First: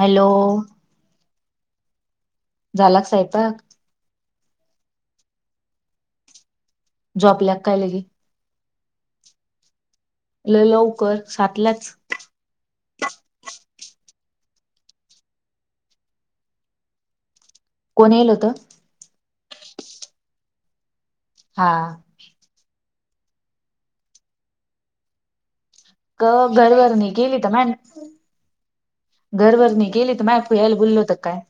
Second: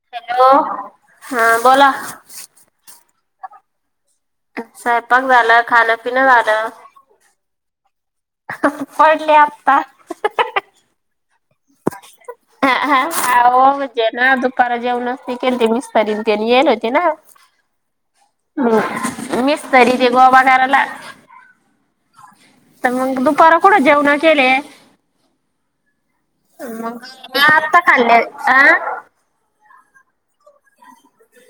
Hello हा बोला झाला का सैपाक? सैपाक झाला, खाणंपिणं झालं. जॉबला कायले आहे पडले आता लय लवकर सातलाच ह ह आव म्हणजे ना दुपार जेवणच नाही केलते मिस्तरीन तेन यायले होते ना कोण येल होत? मग मिस्तरी ते [unintelligible] हा तर मग दुपार कुठं जेवणा केले क घरभरणी गेली तर मॅ ता [unintelligible] गेले तर माय पू यायला बोललोत काय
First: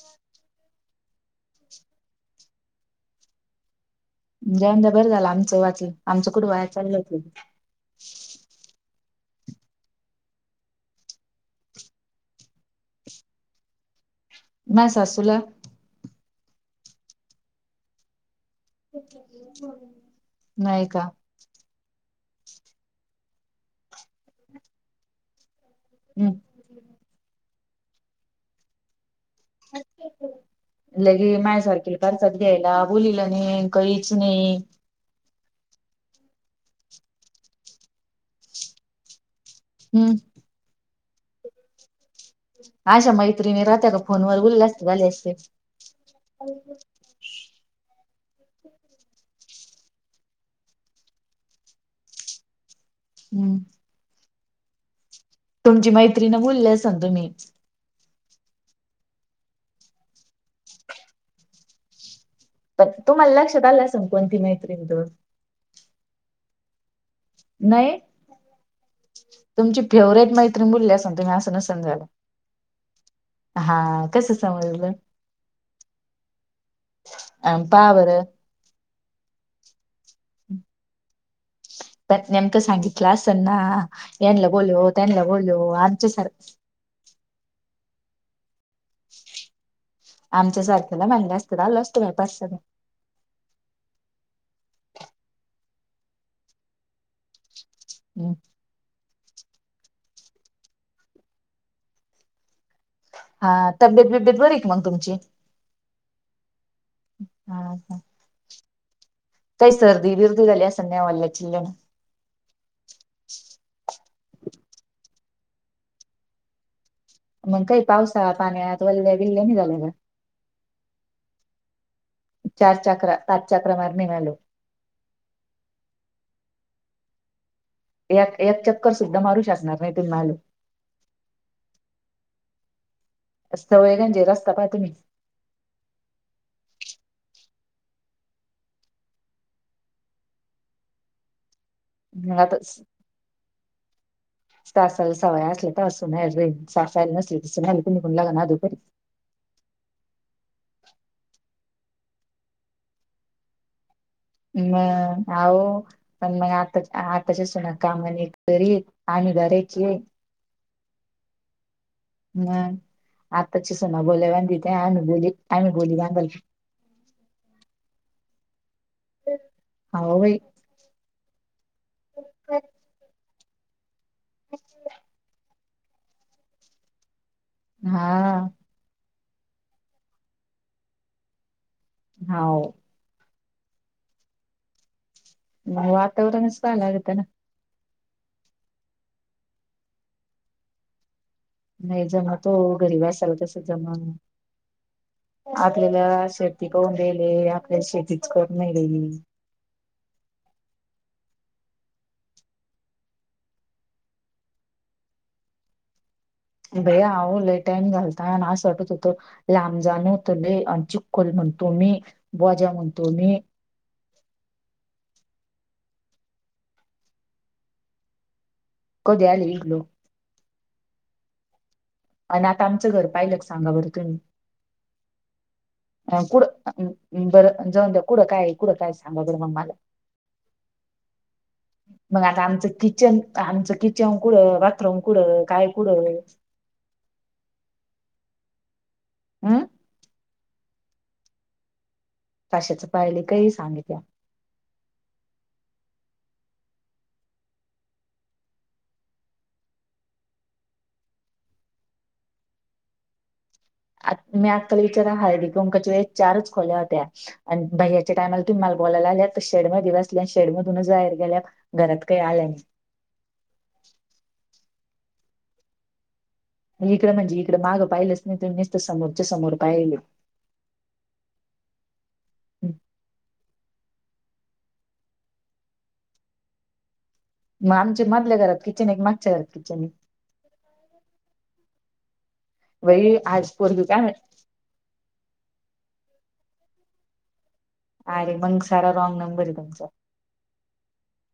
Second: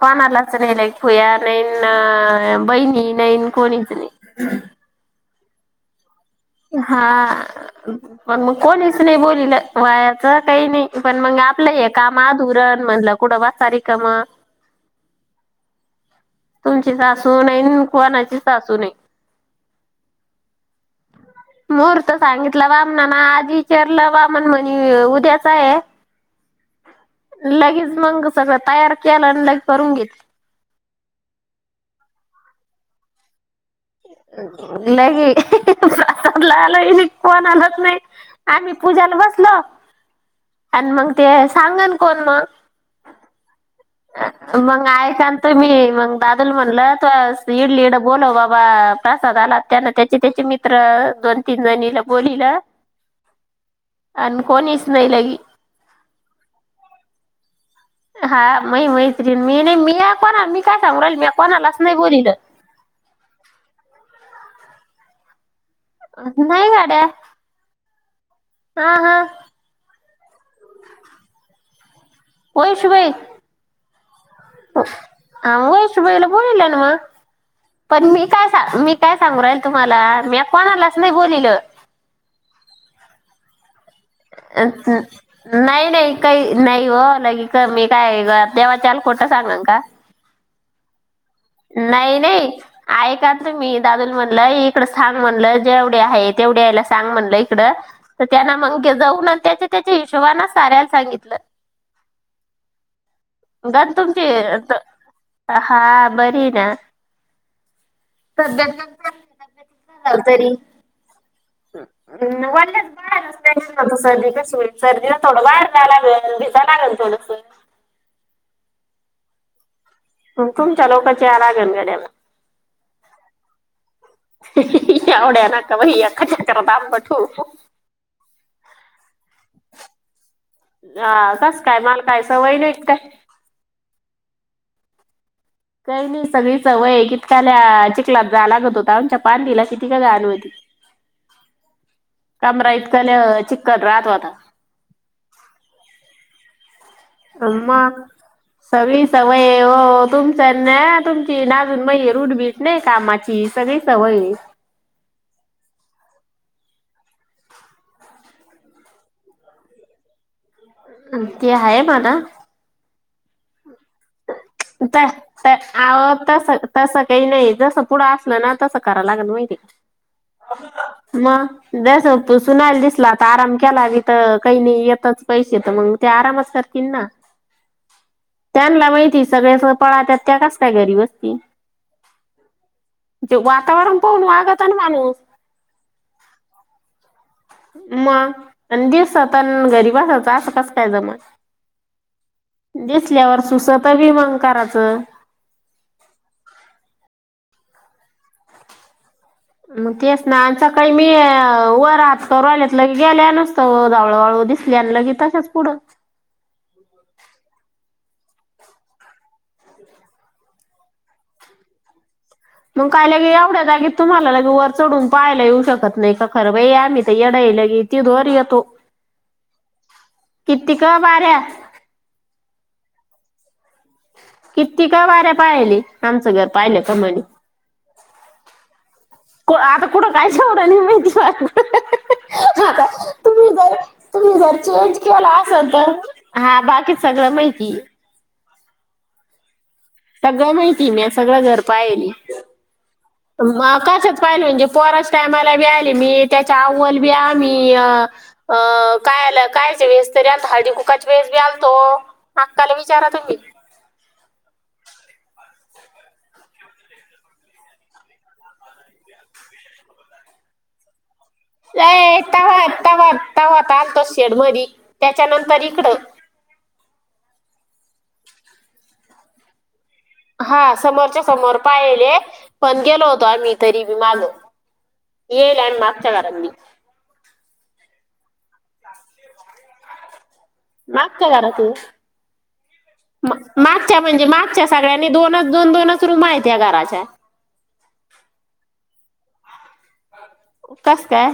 कोणालाच नाही लाईक फुया नाहीन बहिणी नाहीन कोणीच नाही जाऊं दे बरं झालं आमचं वाचल हा मग पण कोणीच नाही बोललं वायाच काही नाही पण मग आपलं हे काम अधुरण म्हणलं कुठं वा स रिकामं मया सासूला तुमची सासु नईना कोणाचीच नाही का तर सांगितलं वामना ना आज विचारलं वामन म्हणे उद्याच आहे हम्म लगेच मंग सगळं तयार केलं आणि लगे करून घेतल लगे मायासारखेल करचात घ्यायला बोलील नाही काहीच नाही लगे [unintelligible] आलो कोण आलच नाही आम्ही पूजाला बसलो - हम्म मग ते सांगा ना हा शा मैत्री नि राहत्या फोनवर बोलल्या असते मग झाले ऐका असते तर मी मग दादाला म्हणल त स इडलि तिकडं बोलव बाबा प्रसाद आला त्याना त्याचे त्याचे मित्र दोन तीन जणीला बोलीलं हम्म आणि कोणीच नाहीलागी तुमची मैत्री न बोलली सां तु मी हा मही मैत्रीण मी नाही मी कोणा मी काय सांगू राहिली मी कोणालाच नाय बोलील. पण तुम्हाला लक्षात आला असण कोणती मैत्रीण त नाई वाड्या नाई तुमची फेवरेट मैत्रीण बोलली असल तुम्ही असं नसण झाालं. वैशु बाई. कसं समजलं? आ म वैशू बाईला बोलील्या ना मग अ पहा पण बरं मी काय सा मी काय सांगू राहीले तुम्हाला म्या कोणालाच नाय बोलिले त्यात नेमकं सांगितलं असल ना यांनला बोलव त्यांनला बोलव नाई आमच्या नाई सार काय नाई हो मी काय गळ्या देवाच्याल खोट सांगण का? आमच्या सारख्याला म्हणलं असतं तर आलो असतो बाय नाई पाच नाई सहा ऐका नं तुम्ही दादू म्हणलं इकड सांग म्हणलं जेवढया हाय तेवढ्या यायला सांग म्हणलं इकड तर जण त्यांना मंग जाऊन अनं त्याच्या त्याच्या हिशोबाना साऱ्याला सांगितलं. हा गण तब्येत तुमची बिब्येत बरी आहे का मग तुमची? हा बरी आहे हा हा सध्या काही सर्दी बर्दी कल संध्या वल चलण सर्दी क होईल सर्दीला थोडं वा अढा लागेल भिता लागेल. थोडस मग काही पावसा पाण्यात वल्ल्या विल्ल्या नाही झाल्या का? मग तुमच्या लवकच्या या रा घलगड्याला चार चक्र पाच चक्र मारणे मिलो. आवड्या नका भाई अकाा चकरा दमबठू. एक एक चक्कर सुद्धा मारू शकणार नाही ते म्हलो. हा कस काय माल काय सवय नाही. काय सवयगंजे रस्ता पाह त मी काही नाही सगळी स वय कितकाला चिकला जा लागत होता आमच्या पां तला किती का गणवती [unintelligible] मग कंमारा इतकाल चिखल राहत होतं तासल सवय असल्या तर असून नाही रे [unintelligible] नसली तस नाही अम्मा निघून लाग ना अधोपरी सवी सवय हो तुमच्या न [inaudible] तुमची नाजून [unintelligible] म रूढबीट नाही कामाची सगळी सवय आहे. हम [inaudible] पण मग आता आता सुना काम एक तरी आम्ही घरायची आहे. अ ते आहे. म्हणा हम् आताच्या सुना बोलावा. तस -तस काही नाही जस पुढं असलं ना. करा लागल हो बाई मग जस तू सुनायला दिसल. आराम केला तिथं तर काही नाही येतच पैसे तर मग ते आरामच करतील ना. हा. सगळेन सोबत पळतात त्या कस काय घरी बसतील. हावं. वातावरण पाहून वागत ना माणूस वातावरण सल आगत ना. मग आणि दिवसात घरी बसायचं असं कस काय जमल. नाही जमा तो घरी बसायला दिसल्यावर कसं सुसत बी जमलं. मग करायचं आपल्याला शेती करहून राले आपल्याला शेतीच करून मग तेच ना सकाळी मी वर हात करु रहिल्यातलं गेल्या नसतं हळूहळू. दिसली की तसच पुढं. भैया हो लय टाईम घालत. असं वाटत होतं लांब जाणवतं आणि चिकखल म्हणतो मी बोजा मग म्हणतो कायला गे मी एवढ्या जागेत तुम्हाला वर चढून पाहायला येऊ शकत नाही का खरं बाई आम्ही तर येढाईला ती ोर येतो. कधी आले इकलो कीतीक बऱ्या आणि आता आमचं घर पाहिलं सांगा बरं तुम्ही किती का बार्या पाहिले अ आमचं घर कुठं पाहिलं अं, बरं जाऊन द्या कुठं काय आहे, कुठं काय सांगा बरं मग म्हटलं मला आता कुठं काय? मा मग आमचं आता किचन तुम्ही आमचं जर किचन तुम्ही जर कुठं चेंज बाथरूम के कुठं काय असल तर कुठं हा बाकीच सगळं माहिती हम. सगळं माहिती मी सगळं घरपायली. कशाचं. पाहिले काही सांगितलं आकाशात पाहिले म्हणजे पोरास टायमाला बी आली मी त्याच्या अवल बी आ [inaudible] काय- काय वे तरी आण हळदी कुका वेळीस बी आणतो आक्काला विचारा तुम्ही आत्याला मी आजकाल विचारा हळदी कुंकवाच्या वेळेस चारच खोल्या होत्या आणि भै्याच्या टाईला तुम्ही. बोला लाल्यात तर शेडमध्येध्ये बल्या आणि शेडमधूनच जार गे. अ तव तवात तवत आलतो शेडमध्ये. त्याच्यानंतर इकडं. इकडं म्हणजे इकडं मागं पाहिलंच नाही त नुसत समोरच्या समोर पाहिले. हा समोरच्या समोर पाहिले पण गेलो होतो आम्ही. तरी मी [inaudible] माग‌ येल आणि मागच्या घरानी. मग आमचे मधल्या घरात किचन एक मागच्या घरात किचन आहे. मागच्या घरातून. बाई आज पोरगी काय मागच्या म्हणे म्हणजे मागच्या सगळ्यांनी दोनच- दोन दोनच. किती रुम आहेत घराच्या. अरे मंग सारा रॉंग नंबर आहे तुमचा. कस काय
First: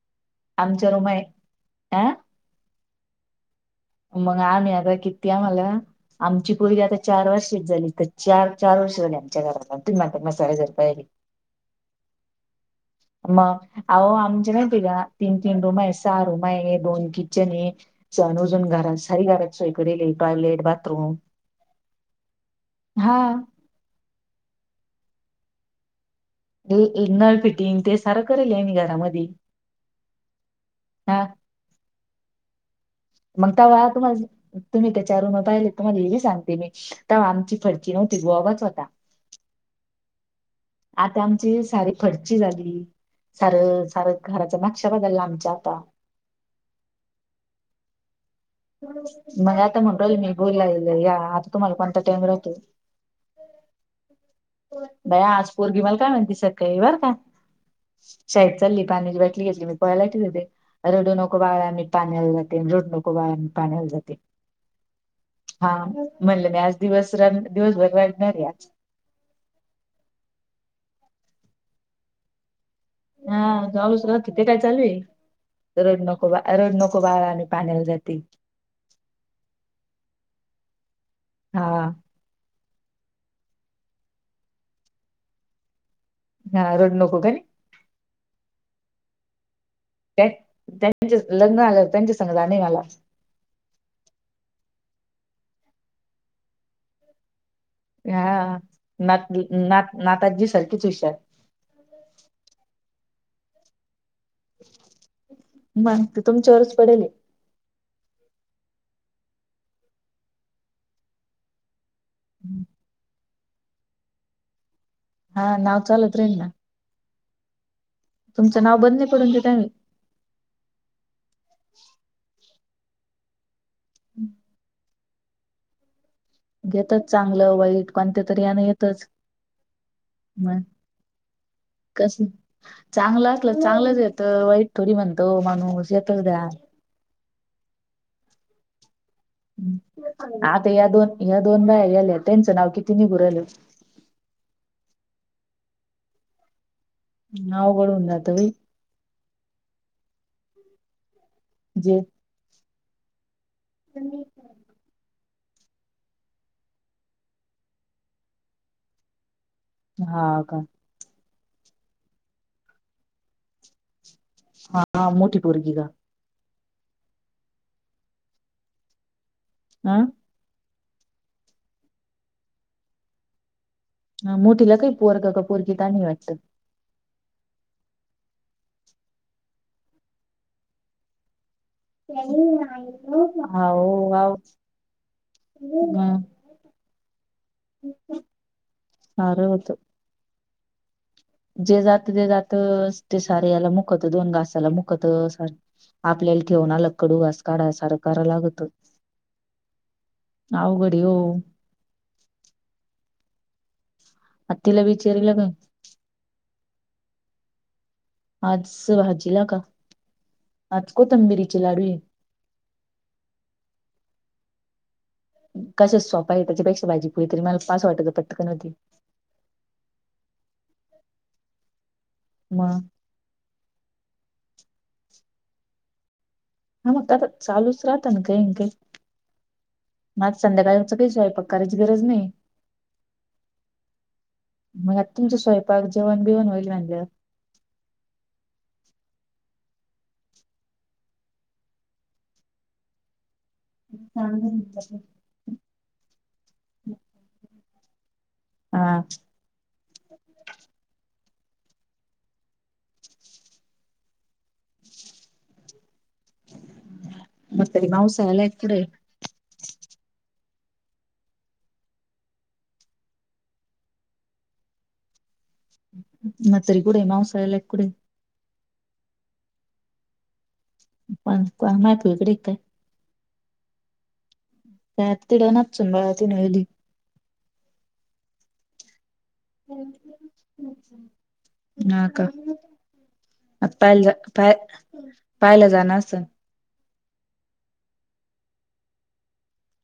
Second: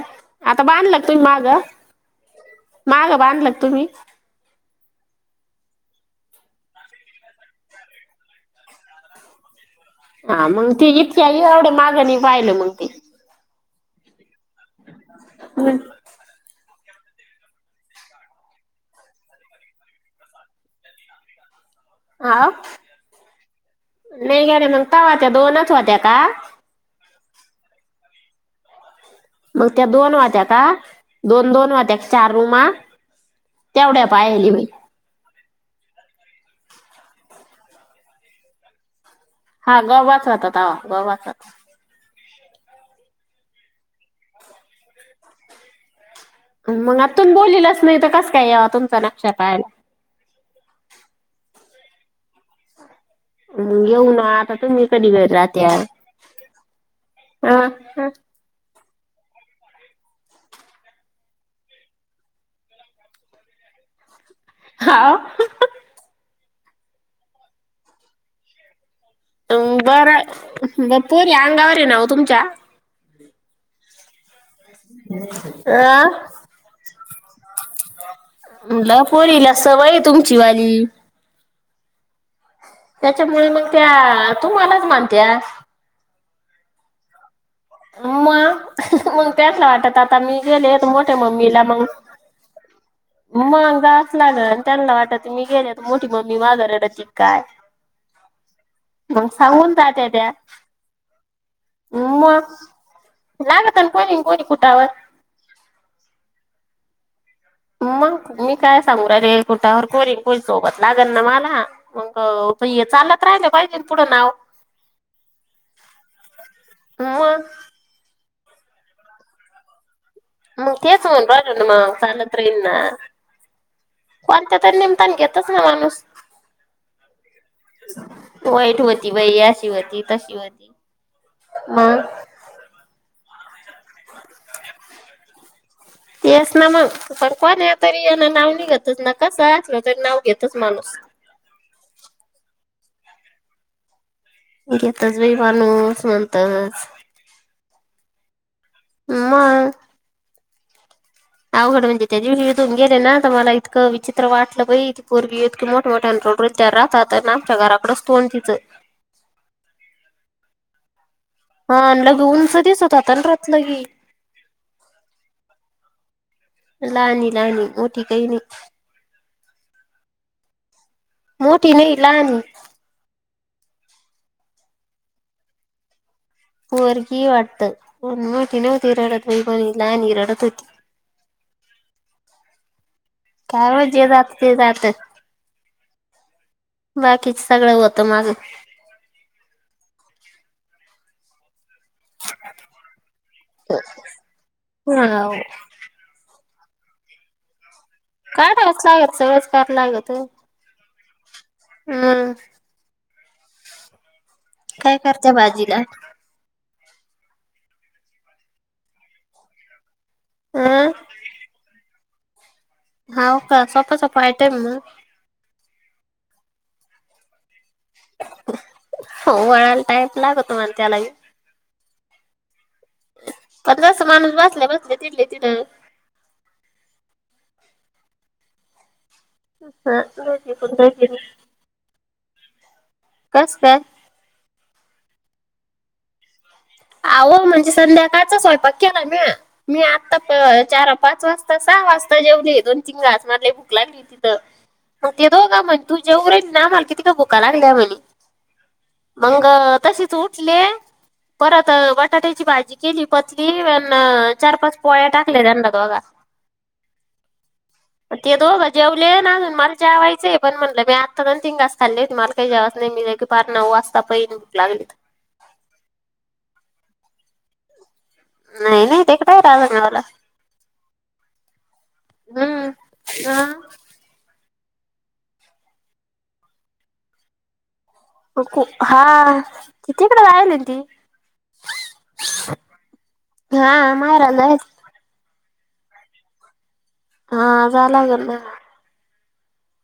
आता आमच्या बांधल रूम तुम्ही आहे मागं अ माग बांधल तुम्ही मग आम्ही आता कितीती आम्हाला आमची पआता चार वर्षच झाली तर चार चार वर्ष झाली आमच्या घरात हा मग ते इतक्या एवढं मागं नाही पाहिलं मग ते [unintelligible] अहो आमच्या नाही तिघा तीन तीन हम्म. रूम आहे सहा रूम आहे दोन किचन आहे सनू. अजून घ सारी गर सोय कर टॉयलेट, बाथरूम. हा हा नाही गरे मग का वा त्या्या दो नथ वा त्या्या. नळ फिटिंग ते सारा करेल म घरामध्ये. मग त्या दोन वात्या का हा दोन दोन वात्या का चार रूमा. मग का वा तुम तेवढ्या पाहिली मी तुम्ही त्याच्या रूम. डायरेक्ट म्हंटले मी सांगते मी तेव्हा आमची फर्ची नव्हती गोबाच होता. हा गवाच रातात. आता आमची सारी खड. झाली सार सार घराच्या माशा बदलला आमच्या आता. मग आतून बोललंच नाही तरस. मला आता म्हग मी बुोल लाल या आता तुम्हाला कोणता टाइम राहतो. मग येऊ ना आता तुम्ही [inaudible] कधी बाया घरी आज राहत्या पोर घी मला काय म्हणती सगकाळी बर का. अ शैचालय. पाण्याची बाटली घेतली मी पोलाेते रडू नको बाळा मी पाण्याला जाते रड नको बाळा. पाण्याल जाते हाव हा. म्हणलं नाही आज दिवस दिवसभर वाढणार आहे आज. बर बपोरी अंगावर ये नाव तुमच्या. हा लूच तिथे काय चालवी रोज नको बा रोज नको बाहेा आणि. म्हला पोरीला सवय तुमची वाली. हा. त्याच्यामुळे मग त्या तू मलाच मानत्या. हा रडू नको काय मग मग त्याच आता काय मी गेले मोठे त्यांचे लग्न मम्मीला मग झाल्यावर त्यांच्या संग जाणे मला मग च लागल त्यांना वाटत मी गेले तर मोठी मम्मी माग रडत येईल काय हा मग नात सांगून नात जहात्या त्या नाताजी सारखीच हुशार मग लागतल मग ती तुमच्यावरच पडेल मग मी काय सांगुण राहिले कुटावरर कोरंग कोण सोबत लागल ना मला मग हे चालत राहिल पाहिजे ना हे पुढं नाव हा नाव चालत राहिलना मग. तुमचं नाव बंद नाही करून देेल. मग तेच म्हणून राहिलो ना, मग सालत येना कोणत्या तर निमताना घेतच ना माणूस. घेतच चांगलं वाईट, कोणत तरी यान वाईट येतच. होती बाई अशी होती तशी होती. मग कस चांगलं. चांगलंच येत वाईट थोडी म्हणतो माणूस येतच द्या. तेच ना मग पण कोण्या तरी याना नाव निघतच ना कसं असलं तरी नाव घेतच आता या, माणूस. दोन या दोन बाय गेल्या त्यांचं नाव किती किती नघून राहिलो करालो. घेतच बाई माणूस नंतरच. अवघडून जात व्हय की. हमा. अवघड जे म्हणजे, त्या दिवशी हीतून गेले ना तर, मला इतकं विचित्र वाटलं बाई. पूर्वी इतके मोठमोठ्या रोडून त्या राहतात. आमच्या घराराकडच तोंड तिचं. हा का. हा आण लग ऊंच दिसत होता रतलंगी हा, हा, मोठी पोरगी का? लानी, लानी मोठी कय नाही आ. मोठी नइ लहानी ह मोठीला काही पोरगं का पोरगी तानी हाय वाटतं? पोरगी हाय वाटतं, पण मोठी नव्हती रडत हो पणी, लहानगी रडत होती हा, ओ काय माहित जे हा जात ते बाकीचं सगळं होतं माझं सार होत. जे जात ते जात, ते सारे याला मुकत दोन गासाला मुकत, हाव आपल्याला जेवणाला कडू घास काढाय सारं कराय लागतच, काढावंच लागत सगळंच करावं लागत अवघड हाय हो. हम्म काय करता विचारीला का बाजीला? आज भाजी ला का, अं आज कोथंबिरीचे लाडू आहे. हाव का सोपा, सोपा आयटेम आहे म कशाच सोपा आहे, त्याच्यापेक्षा भाजी पुुरी तरी मला पास वाटायचं पटकन होती हो, मळायला टाइम लागत पण त्याला मग पण जसं माणूस बास त्या शेजारीच बसले तिथल्या तिथं हा मग आता, चालूच राहत ना काही -काही ह म आज संध्याकाळचं काय स्वयंपाक करायची गरज नाही कस काय? मग आता तुमच स्वयंपाक जेवण बिवन होईल म्हणल्यावर अहो म्हणजे संध्याकाळचा स्वयंपाक केला म्या, मी आत्ता चार-पाच वाजता सहा वाजता जेवले, दोन तीन घास मला लय भूक लागली तिथं, मग ते दोघं म्हणे तू जेव रे, ना आम्हाला कितिका भुका लागल्या म्हणे. हा मंग तसीच उठले परत बटाट्याची भाजी केली पचली अन, चार पाच पोळ्या टाकल्या त्यांना दोघांना मग तरी ते मावसाळ्याला एक दोघं कुठे जेवले आजून मला जेवायचय पण म्हटलं मी आता दोन-तीन गास खाल्लेत, मला काही जेवायच नाही, मी नाय का पार नऊ वाजता पैली भूक लागली [unintelligible] मला तरी कुठंय मासालाय कुढय नाही-नाही, ते काय रागवत नाही मला पण, पण माहितेय ब्रेक हाय हा. त्यात [unintelligible] हा, तिकडं राहायली होती... हा का हा, बाहेर आलोय... पाहिलं जाणार असं... हा झाला गला..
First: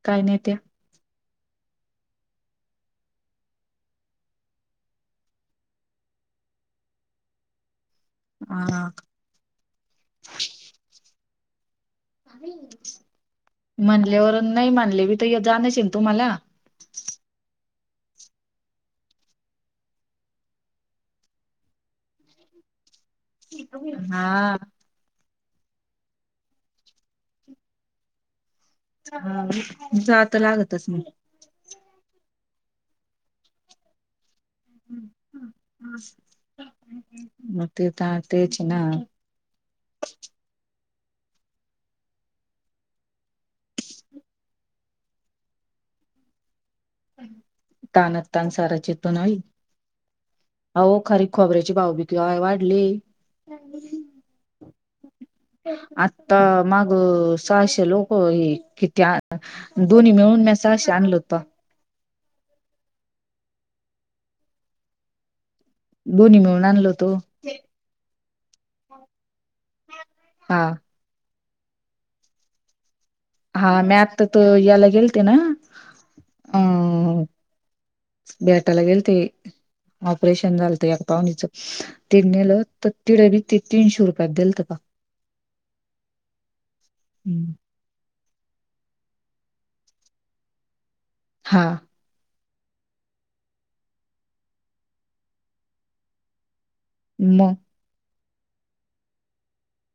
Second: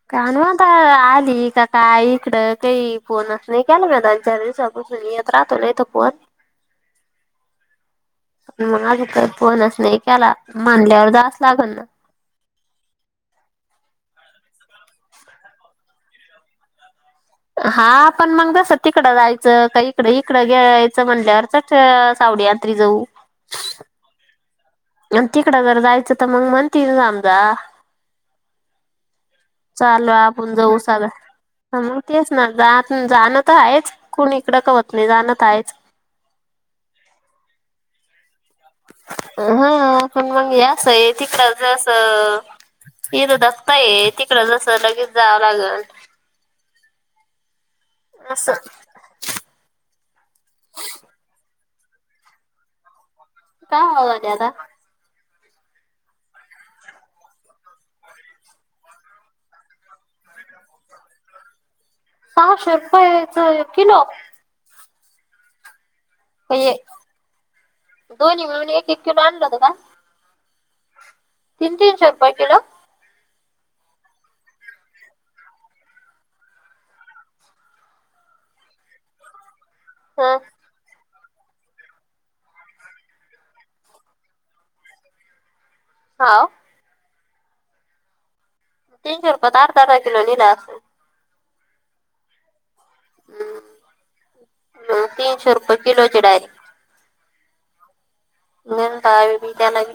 काय नाही कानू त्या आता आज.. येती का काय इकडं, काही फोनच नाही केला मी, दोनचार दिवसापासून येत राहतो नाय त फोन... [unintelligible] म हा माझ काय फोनच नाही केला म्हनल्यावर जास्त लागल ना... का... म्हणल्यावरून नाही म्हनले मी तर जाणच हाय तुम्हाला... हा पण मग जस तिकडं जायचं का इकड इकडं घ्यायचं म्हणल्यावर कच सावड... रात्री जाऊ... हा... तिकडं जर जायचं तर, मग म्हणते [unintelligible] जा हा चला, जात आपण जाऊ लागतच चालतं नाही हा मग तेच जा जाणं तर आहेच कुणी तीकडं काय नाही जाणतयच मग ते तेच ना हा पण मग यास आहे तिकड जसं... इथ धका ये तिकड जस लगेच जावं लागल तानात तान असं साराच चेतन हो खरी खबर आहे.. भावभिक वाढली.. का होदला.. आता मग सहाशे लोक हे किती दोन्ही मिळून... शांगल होता... सहाशे रुपयच किलो... बोनी म्हणून आणलो तो... दोन्हीळून एक किलो आणला... हा... तीन तीनशे रुपये किलो.. हा मी आता तर त याला गेलते ना अ... बेटायला गेल ते हा ऑपरेशन झालते... पाहणीच ते नेलं तर तिड बी ते तीनशे रुपयात देल त का... हा... हम्म... तीनशे रुपय अर्धा अर्धा किलो लिहला असतो... हा... हम्म तीनशे रुपये किलोची डाय... ह... न कावे मी त्यालागे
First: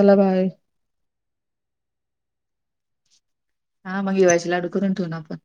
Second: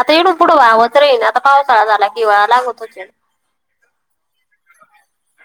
आता येडून बाय पुढं ववत रही ना... आता पावसाळा झाला किवाळा लागवत हो... हा मग ये वयचे लाडू करून ठेवून आपण...